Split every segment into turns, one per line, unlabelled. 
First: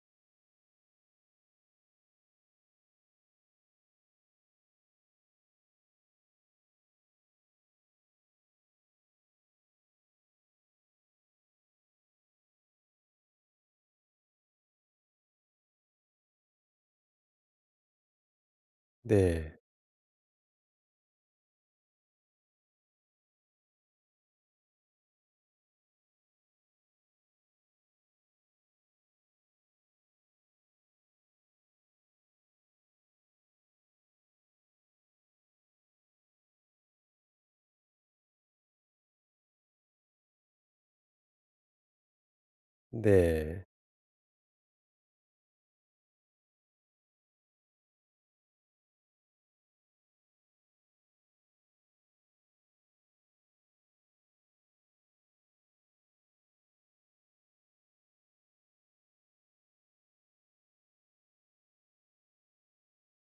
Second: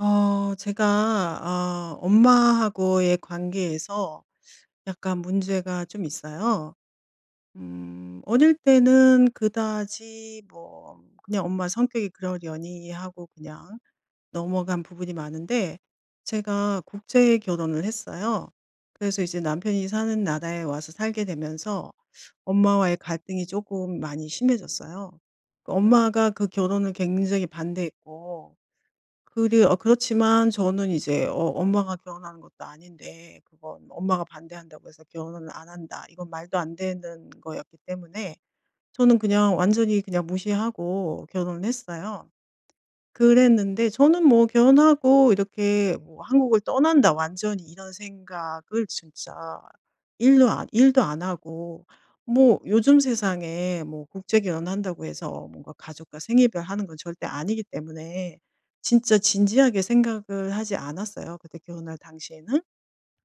제가 엄마하고의 관계에서 약간 문제가 좀 있어요. 어릴 때는 그다지 뭐 그냥 엄마 성격이 그러려니 하고 그냥 넘어간 부분이 많은데 제가 국제 결혼을 했어요. 그래서 이제
네.
남편이 사는 나라에 와서 살게 되면서 엄마와의 갈등이 조금 많이 심해졌어요. 그 엄마가 그 결혼을 굉장히 반대했고 그리 어 그렇지만 저는 이제 엄마가 결혼하는 것도 아닌데 그건 엄마가 반대한다고 해서 "결혼은 안 한다." 이건 말도 안 되는 거였기 때문에 저는 그냥 완전히 그냥 무시하고 결혼을 했어요.
네.
그랬는데 저는 뭐 결혼하고 이렇게 뭐 '한국을 떠난다 완전히.' 이런 생각을 진짜 일도 안 하고 뭐 요즘 세상에 뭐 국제 결혼한다고 해서 뭔가 가족과 생일별 하는 건 절대 아니기 때문에 진짜 진지하게 생각을 하지 않았어요, 그때 결혼할 당시에는.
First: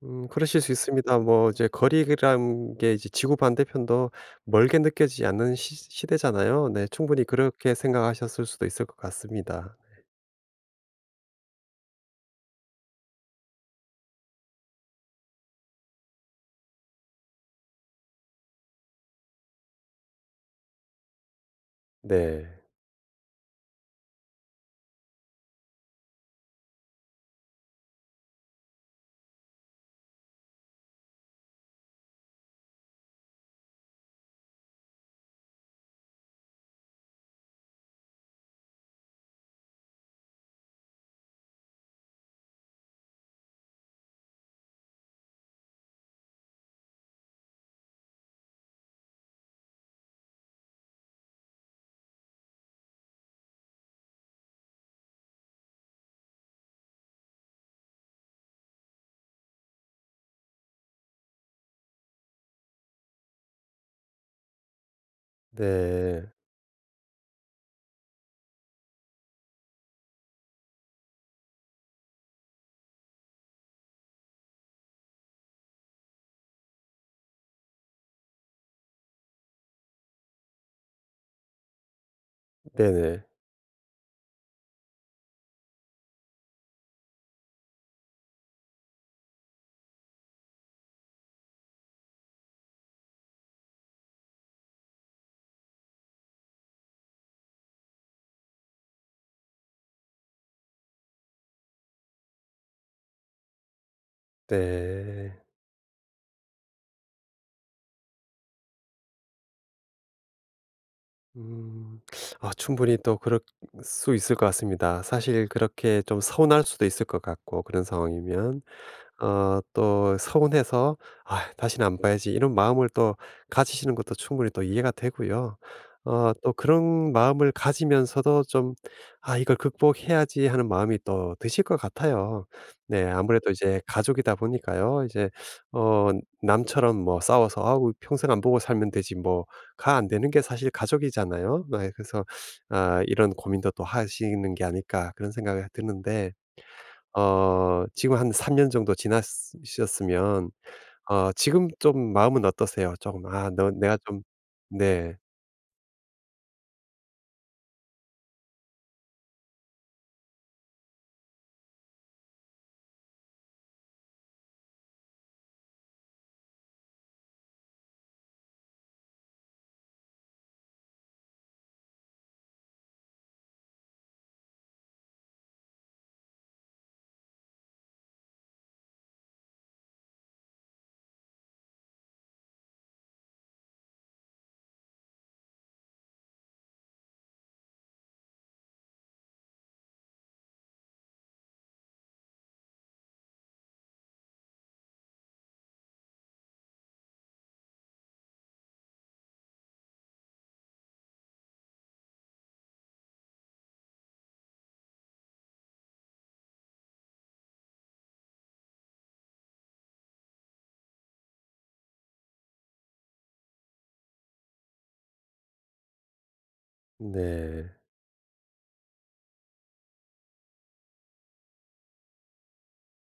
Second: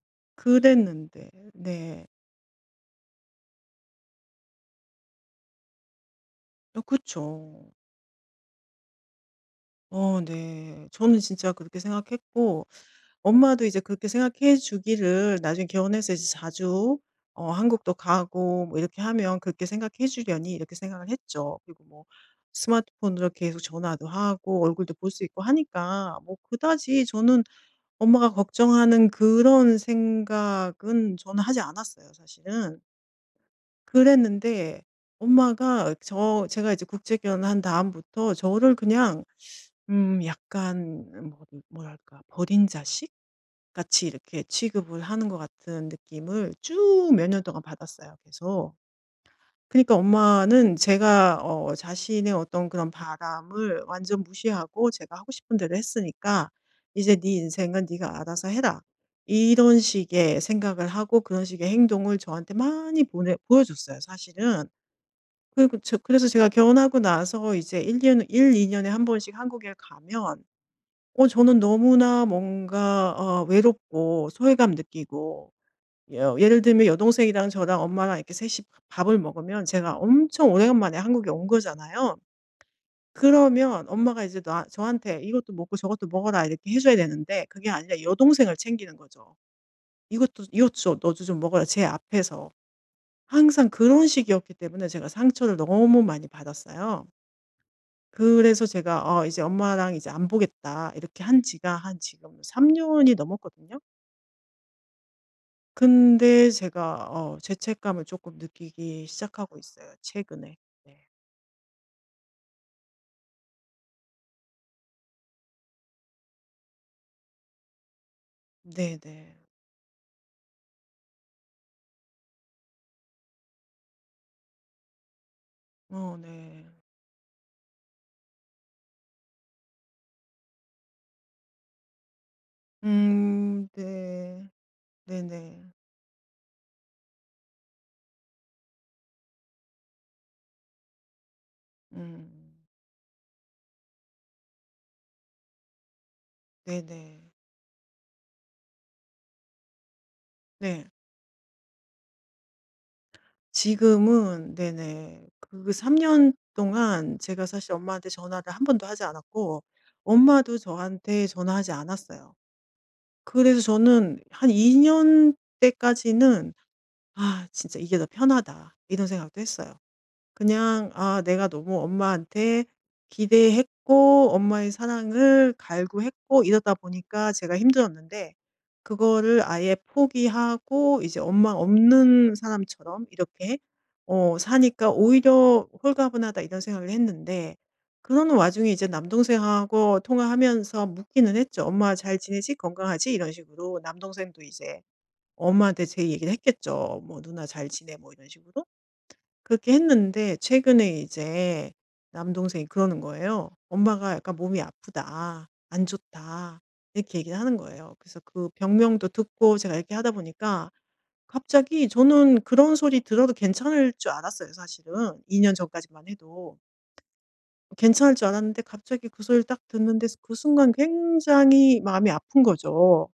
그러실 수 있습니다.
그랬는데
뭐 이제
네.
거리라는 게 이제 지구 반대편도 멀게 느껴지지 않는 시 시대잖아요.
어
네. 충분히
그쵸.
그렇게 생각하셨을 수도 있을 것 같습니다.
어 네. 저는 진짜 그렇게 생각했고 엄마도 이제 그렇게 생각해 주기를 나중에 결혼해서 이제 자주 한국도 가고 뭐 이렇게 하면 그렇게 생각해 주려니 이렇게 생각을 했죠. 그리고 뭐
네.
스마트폰으로 계속 전화도 하고 얼굴도 볼 수 있고 하니까 뭐 그다지 저는 엄마가 걱정하는 그런 생각은 저는 하지 않았어요, 사실은. 그랬는데 엄마가 제가 이제 국제 결혼한 다음부터 저를 그냥 약간 뭐 뭐랄까 버린 자식 같이 이렇게 취급을 하는 것 같은 느낌을 쭉 몇 년 동안 받았어요, 계속. 그니까 엄마는 제가 자신의 어떤 그런 바람을 완전 무시하고 제가 하고 싶은 대로 했으니까 "이제 네 인생은 네가 알아서 해라." 이런 식의 생각을 하고 그런 식의 행동을 저한테 많이 보내 보여줬어요 사실은. 그리고
네.
그래서 제가 결혼하고 나서 이제 1년 일, 2 년에 한 번씩 한국에 가면 저는 너무나 뭔가 외롭고 소외감 느끼고 여 예를 들면 여동생이랑 저랑 엄마랑 이렇게 셋이 밥을 먹으면 제가 엄청 오래간만에 한국에 온 거잖아요.
네네.
그러면 엄마가 이제 나 저한테 "이것도 먹고 저것도 먹어라." 이렇게 해 줘야 되는데 그게 아니라 여동생을 챙기는 거죠. "이것도 이것 줘. 너도 좀 먹어라." 제 앞에서. 항상 그런 식이었기 때문에 제가 상처를 너무 많이 받았어요. 그래서 제가 이제 엄마랑 이제 "안 보겠다." 이렇게 한 지가 한 지금 3 년이 넘었거든요.
네.
근데 제가 죄책감을 조금 느끼기 시작하고 있어요 최근에. 네.
음. 아 충분히 또 그럴 수 있을 것 같습니다. 사실 그렇게 좀 서운할 수도 있을 것 같고 그런 상황이면.
네네.
어 또 서운해서 '아 다시는 안 봐야지.' 이런 마음을 또 가지시는 것도 충분히 또 이해가 되고요.
어
어 또
네.
그런 마음을 가지면서도 좀 '아 이걸 극복해야지.' 하는 마음이 또 드실 것 같아요. 네 아무래도 이제 가족이다
네.
보니까요. 이제
네네.
어 남처럼 뭐 싸워서 '아우 평생 안 보고 살면 되지.' 뭐가 안 되는 게 사실 가족이잖아요. 네 그래서
음.
아 '이런 고민도 또 하시는 게 아닐까.' 그런 생각이 드는데
네네.
어 지금 한 3년 정도 지났으셨으면
네.
어 지금 좀 마음은 어떠세요? 조금 '아 너 내가 좀.'
지금은
네.
네네. 그 3 년 동안 제가 사실 엄마한테 전화를 한 번도 하지 않았고 엄마도 저한테 전화하지 않았어요. 그래서 저는 한 2년 때까지는 '아 진짜 이게 더 편하다.' 이런 생각도 했어요. 그냥 아 내가 너무 엄마한테 기대했고 엄마의 사랑을 갈구했고 이러다 보니까 제가 힘들었는데 그거를 아예 포기하고 이제 엄마 없는 사람처럼 이렇게 사니까 오히려 홀가분하다 이런 생각을 했는데 그러는 와중에 이제 남동생하고 통화하면서 묻기는 했죠. 엄마 잘 지내지? 건강하지? 이런 식으로 남동생도 이제 엄마한테 제 얘기를 했겠죠. 뭐 누나 잘 지내? 뭐 이런 식으로. 그렇게 했는데 최근에 이제 남동생이 그러는 거예요. 엄마가 약간 몸이 아프다. 안 좋다. 이렇게 얘기를 하는 거예요. 그래서 그 병명도 듣고 제가 이렇게 하다 보니까 갑자기 저는 그런 소리 들어도 괜찮을 줄 알았어요, 사실은. 2년 전까지만 해도.
네.
괜찮을 줄 알았는데 갑자기 그 소리를 딱 듣는데 그 순간 굉장히 마음이 아픈 거죠.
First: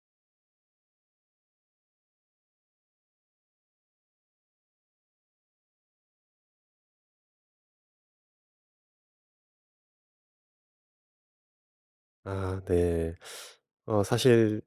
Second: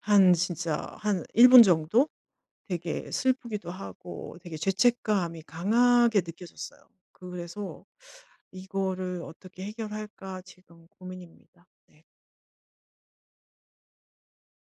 한 진짜 한 1분 정도? 되게 슬프기도 하고 되게 죄책감이 강하게 느껴졌어요. 그래서 이거를 어떻게 해결할까 지금 고민입니다. 네.
아 네. 어 사실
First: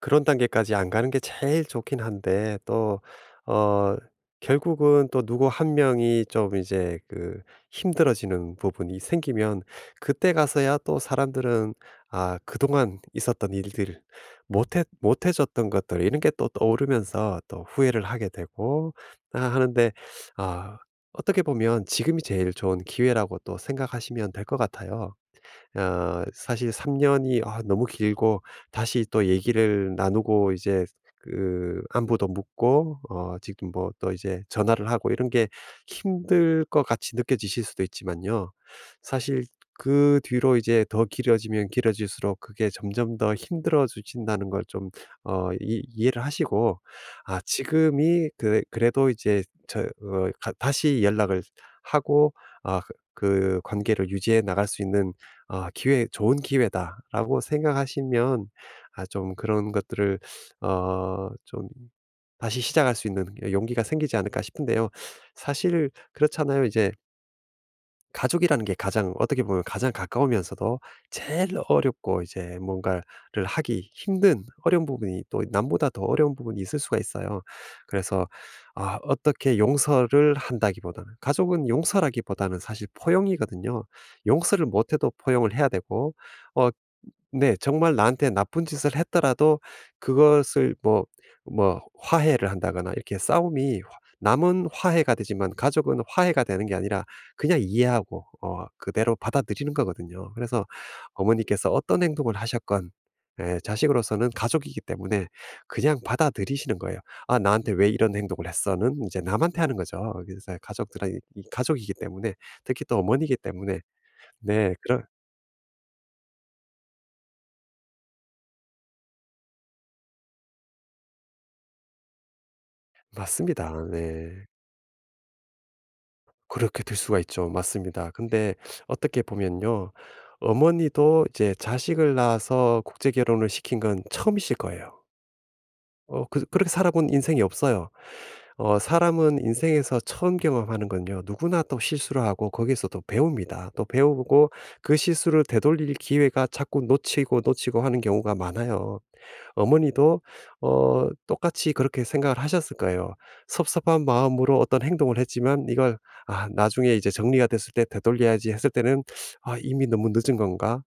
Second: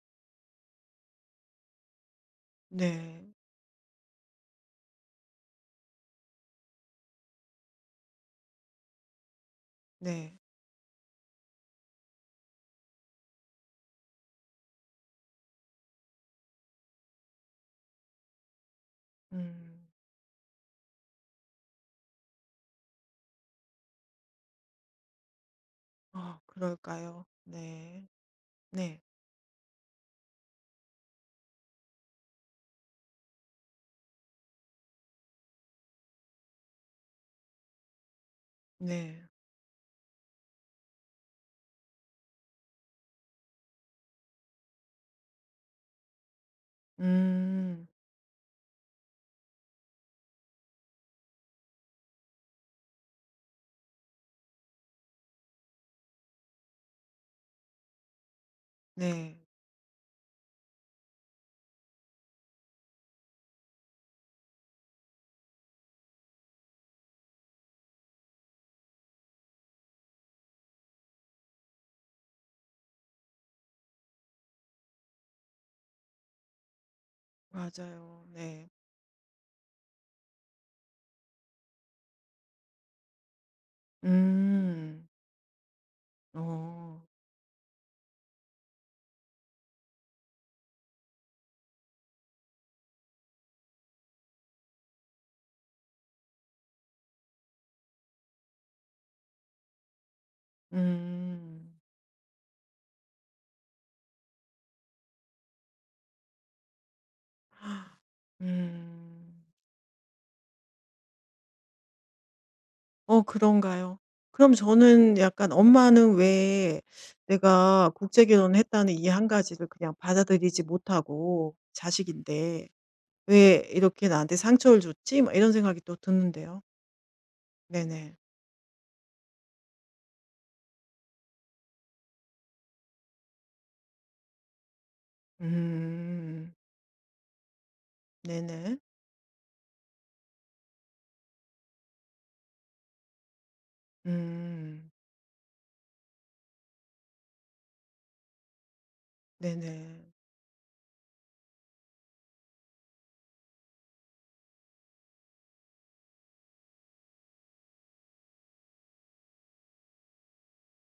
그런 단계까지 안 가는 게 제일 좋긴 한데 또
네.
어 결국은 또 누구 한 명이 좀 이제 그 힘들어지는 부분이 생기면 그때
네.
가서야 또 사람들은 아 그동안 있었던 일들 못해 줬던 것들 이런 게 또 떠오르면서 또 후회를 하게 되고 아
음.
하는데 아 어떻게 보면 지금이 제일 좋은 기회라고 또 생각하시면 될 것 같아요. 어
아,
사실 3
그럴까요?
년이 아 너무
네.
길고
네.
다시 또 얘기를 나누고 이제 그 안부도 묻고 어 지금 뭐 또 이제 전화를 하고 이런 게 힘들 것 같이 느껴지실 수도 있지만요.
네.
사실 그 뒤로 이제 더 길어지면 길어질수록 그게 점점 더 힘들어지신다는 걸 좀 어 이 이해를 하시고 아
음.
지금이 그 그래도 이제 저 어 가 다시 연락을 하고 아 그 그 관계를 유지해 나갈 수 있는 '아 기회 좋은 기회다.'라고 생각하시면 아 좀
네.
그런 것들을 어 좀 다시 시작할 수 있는 용기가 생기지 않을까 싶은데요. 사실 그렇잖아요. 이제 가족이라는 게 가장 어떻게 보면 가장 가까우면서도 제일 어렵고 이제 뭔가를 하기 힘든 어려운 부분이 또 남보다 더 어려운 부분이 있을 수가 있어요.
맞아요.
그래서
네.
아, 어떻게 용서를 한다기보다는 가족은 용서라기보다는 사실 포용이거든요. 용서를
음.
못해도 포용을 해야 되고 어,
어.
네. 정말 나한테 나쁜 짓을 했더라도 그것을 뭐 뭐 화해를 한다거나 이렇게 싸움이 화 남은 화해가 되지만 가족은 화해가 되는 게 아니라 그냥 이해하고 어 그대로 받아들이는 거거든요. 그래서 어머니께서
음.
어떤 행동을 하셨건 예 자식으로서는 가족이기 때문에 그냥 받아들이시는 거예요. '아 나한테 왜 이런 행동을 했어?'는 이제
음.
남한테 하는 거죠. 그래서 가족들이 이 가족이기 때문에 특히 또
어
어머니이기 때문에
그런가요? 그럼
네 그런
저는 약간 엄마는 왜 내가 국제 결혼했다는 이 한 가지를 그냥 받아들이지 못하고 자식인데 '왜
맞습니다.
이렇게 나한테
네.
상처를 줬지?' 막 이런 생각이 또 드는데요.
그렇게 될 수가 있죠. 맞습니다.
네네.
근데 어떻게 보면요. 어머니도 이제 자식을 낳아서 국제 결혼을 시킨 건 처음이실 거예요. 어, 그,
음.
그렇게 살아본 인생이 없어요. 어,
네네.
사람은 인생에서 처음 경험하는 건요. 누구나 또 실수를 하고 거기에서 또 배웁니다. 또 배우고
음.
그 실수를 되돌릴 기회가 자꾸 놓치고 놓치고 하는 경우가 많아요.
네네.
어머니도 어 똑같이 그렇게 생각을 하셨을 거예요. 섭섭한 마음으로 어떤 행동을 했지만 이걸 '아 나중에 이제 정리가 됐을 때 되돌려야지.' 했을 때는 '아 이미 너무 늦은 건가?'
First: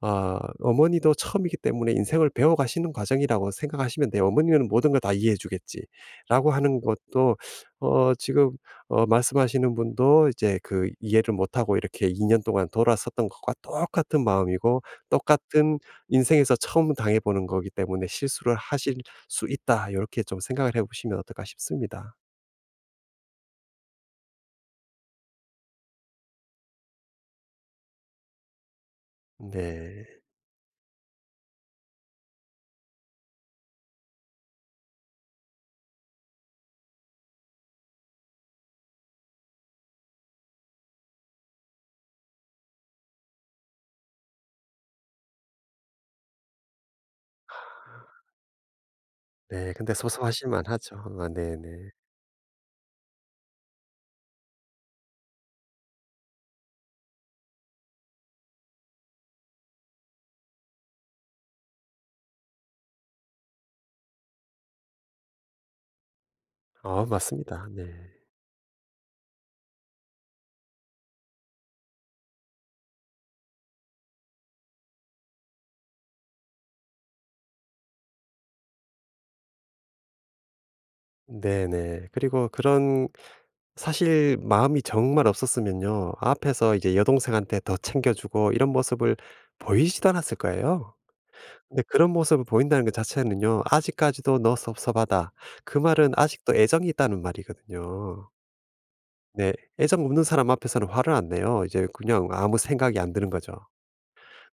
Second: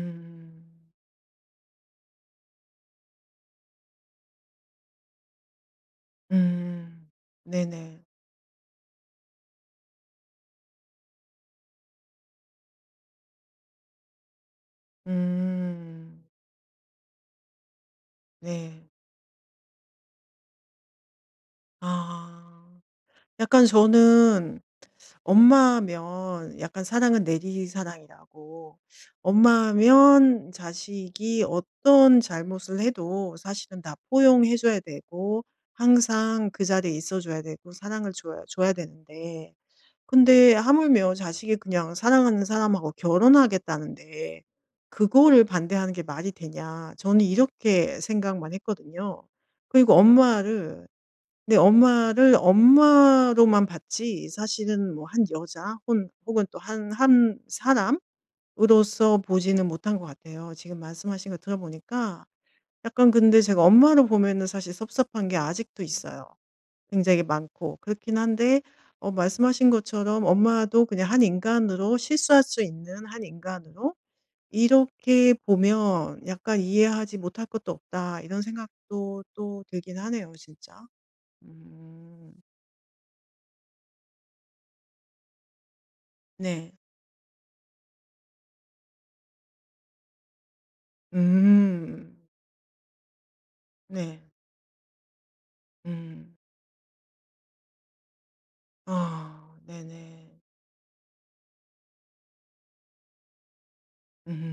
아 어머니도 처음이기 때문에 인생을 배워가시는 과정이라고 생각하시면 돼요. '어머니는 모든 걸 다 이해해 주겠지.'라고 하는
음.
것도
네네.
어 지금 어 말씀하시는 분도 이제 그 이해를 못하고 이렇게 2년 동안 돌아섰던 것과 똑같은 마음이고 똑같은
음.
인생에서 처음 당해 보는 거기 때문에 '실수를
네.
하실 수 있다.' 이렇게 좀 생각을 해 보시면 어떨까 싶습니다.
아. 약간 저는 엄마면 약간 사랑은 내리사랑이라고
네.
엄마면 자식이 어떤 잘못을 해도 사실은 다 포용해 줘야 되고 항상 그 자리에 있어 줘야 되고 사랑을 줘야 되는데 근데 하물며 자식이 그냥 사랑하는 사람하고 결혼하겠다는데 그거를 반대하는 게 말이 되냐. 저는 이렇게 생각만 했거든요.
네. 근데
그리고
섭섭하실
엄마를
만하죠. 아
근데
네네.
엄마를 엄마로만 봤지 사실은 뭐 한 여자 혹은 또 한 사람으로서 보지는 못한 것 같아요. 지금 말씀하신 거 들어보니까 약간 근데 제가 엄마로 보면은 사실 섭섭한 게 아직도 있어요.
아
굉장히
맞습니다.
많고.
네.
그렇긴 한데 말씀하신 것처럼 엄마도 그냥 한 인간으로 실수할 수 있는 한 인간으로 이렇게 보면 약간 '이해하지 못할 것도 없다.' 이런 생각도 또 들긴 하네요 진짜.
네네.
음.
그리고 그런 사실 마음이 정말 없었으면요.
네.
앞에서 이제 여동생한테 더 챙겨주고 이런 모습을 보이지도 않았을 거예요. 근데 그런
음.
모습을 보인다는 것 자체는요.
네.
아직까지도 너 섭섭하다. 그 말은
음.
아직도 애정이 있다는 말이거든요. 네.
아
애정 없는
네네.
사람 앞에서는 화를 안 내요. 이제 그냥 아무 생각이 안 드는 거죠.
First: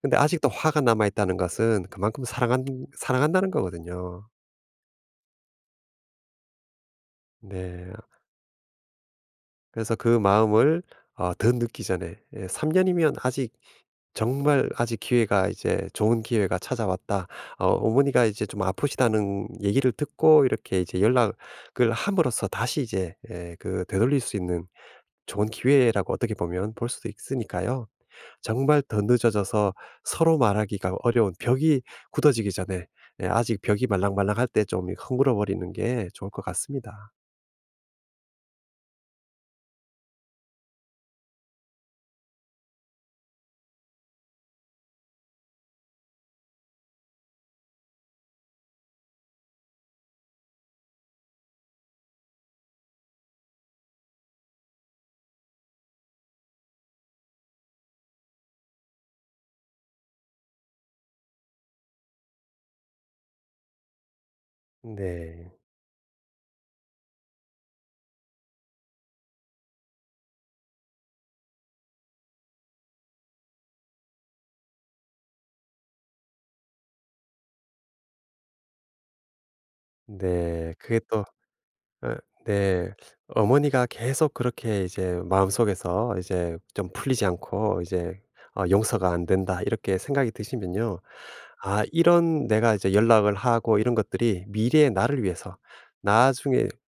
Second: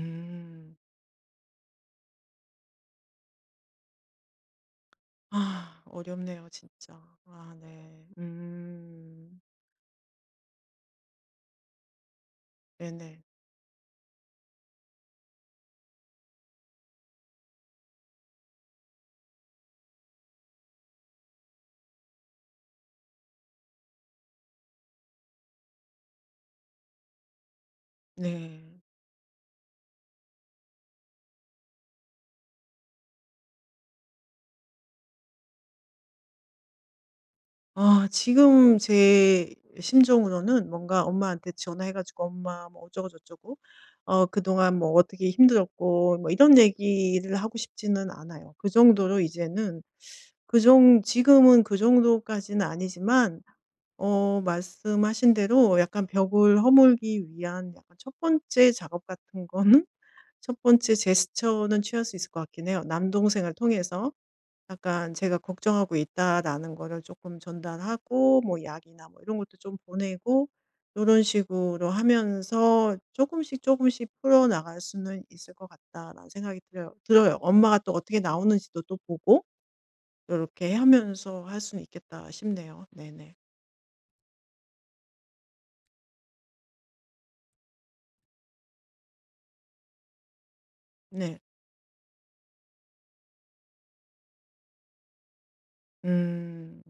근데 아직도 화가 남아있다는 것은 그만큼 사랑한다는 거거든요.
아 어렵네요 진짜. 아
네.
네. 음.
그래서 그 마음을 어, 더 늦기 전에 3년이면
네네.
아직 정말 아직 기회가 이제 좋은 기회가 찾아왔다. 어 어머니가 이제 좀 아프시다는 얘기를 듣고 이렇게 이제 연락을 함으로써 다시 이제 예 그 되돌릴 수 있는 좋은 기회라고 어떻게 보면 볼 수도 있으니까요.
네.
정말 더 늦어져서 서로 말하기가 어려운 벽이 굳어지기 전에 예 아직 벽이 말랑말랑할 때 좀 이 허물어 버리는 게 좋을 것 같습니다.
아 지금 제 심정으로는 뭔가 엄마한테 전화해 가지고 "엄마 뭐 어쩌고 저쩌고 어 그동안 뭐 어떻게 힘들었고." 뭐 이런 얘기를 하고 싶지는 않아요. 그 정도로 이제는 그 정 지금은 그 정도까지는 아니지만 말씀하신 대로 약간 벽을 허물기 위한 약간 첫 번째 작업 같은 거는 첫 번째 제스처는 취할 수 있을 것 같긴 해요. 남동생을 통해서 약간 제가
네.
걱정하고 있다라는 거를 조금 전달하고 뭐 약이나 뭐 이런 것도 좀 보내고 이런 식으로 하면서 조금씩 조금씩 풀어나갈 수는 있을 것 같다라는 생각이 들어요 들어요. 엄마가 또 어떻게 나오는지도 또 보고 이렇
네.
게
그게 또
하면서 할 수는
어
있겠다 싶네요.
네.
네네.
어머니가 계속 그렇게 이제 마음속에서 이제 좀 풀리지 않고 이제 어 '용서가 안 된다.' 이렇게 생각이 드시면요.
네.
아 이런 내가 이제 연락을 하고 이런 것들이 미래의 나를 위해서 나중에
음.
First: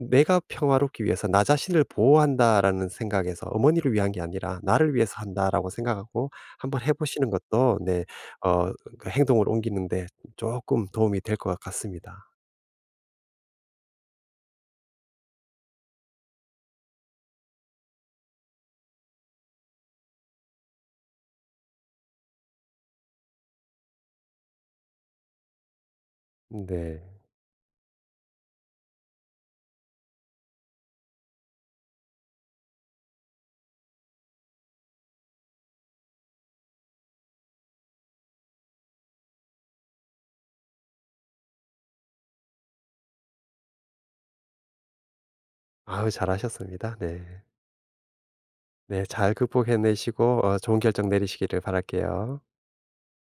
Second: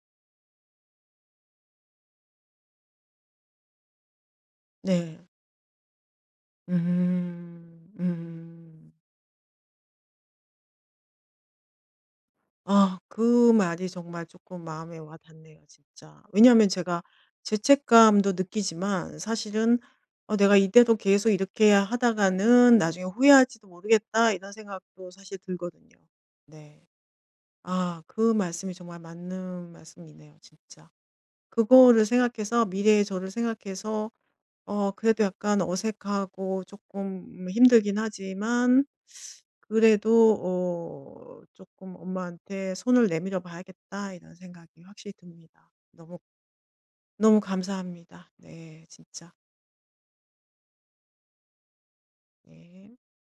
'내가 평화롭기 위해서 나 자신을 보호한다.'라는 생각에서 '어머니를 위한 게 아니라 나를 위해서
네.
한다.'라고 생각하고 한번 해 보시는 것도
음.
네 어
음.
그 행동을 옮기는 데 조금 도움이 될 것 같습니다.
아 그 말이 정말 조금 마음에 와 닿네요 진짜. 왜냐하면 제가 죄책감도 느끼지만 사실은 '어 내가 이대로 계속 이렇게 하다가는 나중에 후회할지도 모르겠다.' 이런 생각도 사실 들거든요. 네.
네.
아 그 말씀이 정말 맞는 말씀이네요 진짜. 그거를 생각해서 미래의 저를 생각해서 그래도 약간 어색하고 조금 힘들긴 하지만 그래도 조금 '엄마한테 손을 내밀어 봐야겠다.' 이런 생각이 확실히 듭니다.
아유 잘하셨습니다.
너무
네.
감사합니다. 네
네.
진짜.
잘 극복해 내시고 어 좋은 결정 내리시기를 바랄게요.
네.